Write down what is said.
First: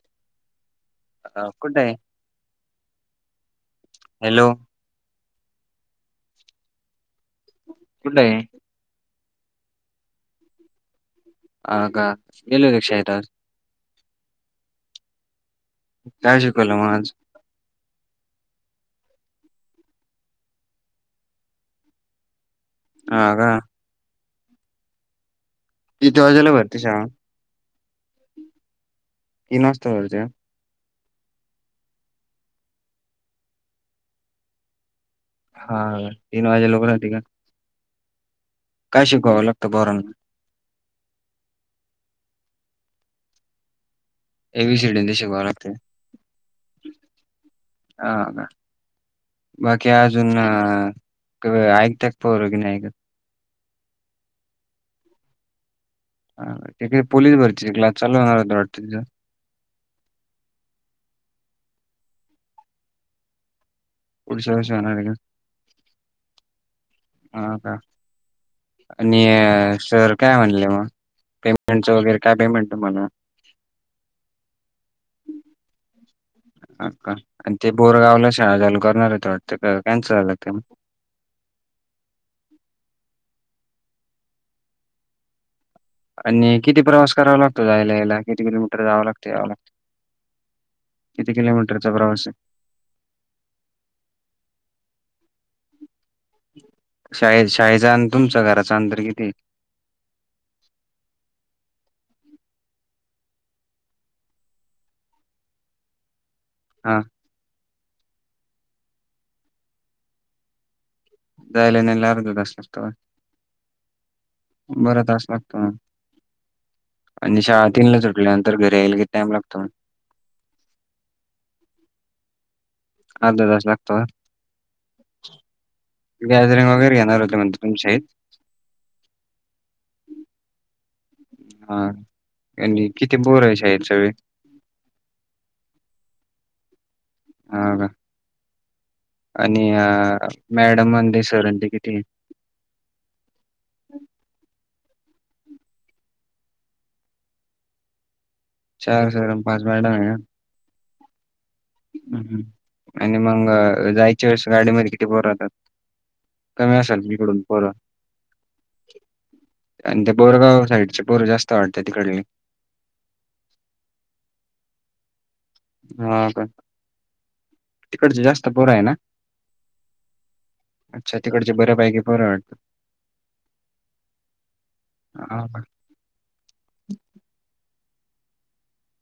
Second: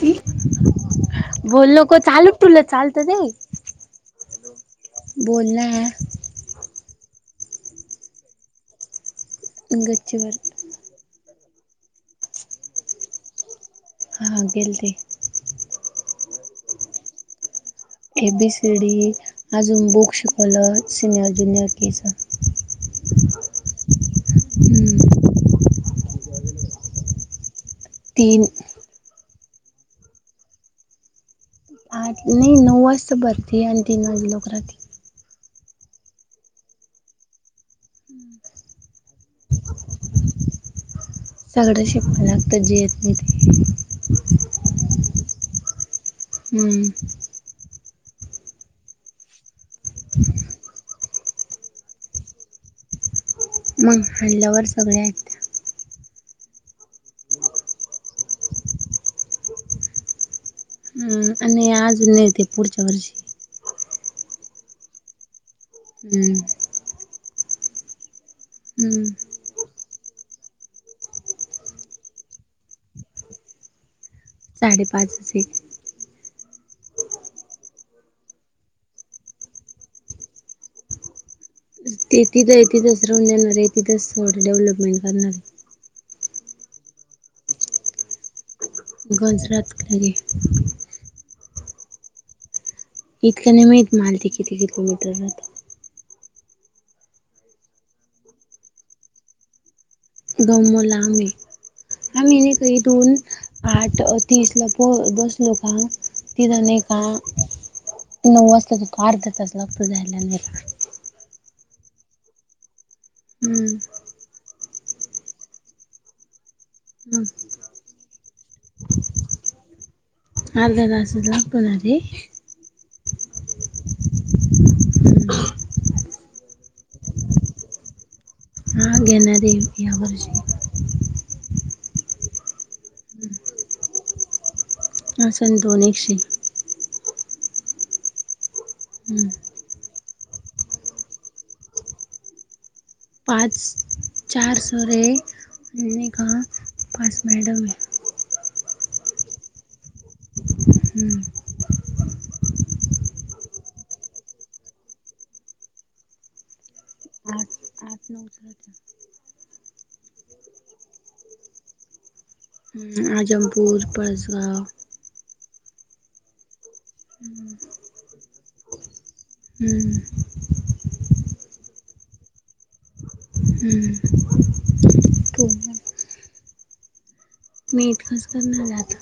की अ कुठे बोललो आहे की चालू तुलं चालतं [inaudible] हॅलो बोलना कुठं हाय गच्चीवर आग आग [inaudible] हा गेलते काय शिकवलं मग आज एबीसी डी आजून बुक्स [inaudible] सिनियर ज्युनियर का गा किती वाजला भरते शाळा तीन [unintelligible] आठ नाही नऊ वाजता भरते आणि तीन वाजे [inaudible] हा तीन वाजे [inaudible] हम् काय शिकवावं लागतं पोरांना सगळं शिकवाव लागतं जे येत नाही ते ए बी सीडी शिकवावे लागते हम्म हा बाकी अजून ऐकत्यात पोरं नाय ग मग हाणडल्यावर सगळं ऐकत्यात तिथे पोलीस भरची हम् आणि आज [unintelligible] हम्म हो का हम्म आणि सर काय म्हणले मग साडेपाच असे अ का आणि ते बोरगावला शाळा चालू करणार होत वाटतं कॅन्सल झालं ते तिथं इ तिथंच राहून देणार आहे इ तिथच थोडं डेव्हलपमेंट करणार आहे आणि किती प्रवास करावा लागतो जायला याला किती किलोमीटर जावं लागतं यावं लागतं [unintelligible] किती किलोमीटरचा प्रवास इतक नाही माहत मारते किती किलोमीटर [inaudible] [inaudible] शाळे शाळेचा आणि तुमच घराच अंतर किती [inaudible] गमला म आम्ही नाही काही दोन [inaudible] आठ तीस ला प बसलो का ति जा नाही हा का [inaudible] नऊ वाजताच हो तो अर्धा तास लागतो झायला नाही जायला नला अर्ध जा लागतो [inaudible] हम्म [inaudible] बर तास लागतो ना [inaudible] हम्म आणि शाळा तीनला त उटल्यानंतर घरी यायला कि टाम लागतो [inaudible] अर्धा तासच लागतोणार रे [inaudible] [inaudible] अर्ध दश लागतव [inaudible] गॅदरिंग वगैरे घेणार होते म्हणज तुमच्याही ह घेणारे या वर्षी [inaudible] हा [inaudible] आणि कितीे बोर आहे शायर सगळे [inaudible] असन दोन एकशे ह का [inaudible] [inaudible] हम्म आणि मॅडम म्हण ते सर ते किती [inaudible] पाच चार स रे [inaudible] आणि का पाच मेळट चार सर पाच मॅड आहे [inaudible] हम्म [inaudible] [inaudible] आणि मग जायची वेळेस गाडीमध्ये किती बोरतात कमी असाल तिकडून परत [inaudible] न [inaudible] आणि ते बोरगाव साईडचे पोरं जास्त आवडतं तिकडले [inaudible] हम्म आजमपूर परसगाव हा का [inaudible] तिकडच जास्त बोरा आहे ना [inaudible] हम्म [inaudible] अच्छा तिकडचे बऱ्यापाैकी फरं वाटतं [inaudible] हम्म [inaudible] हा तू का [inaudible] मेद खास कर ना जात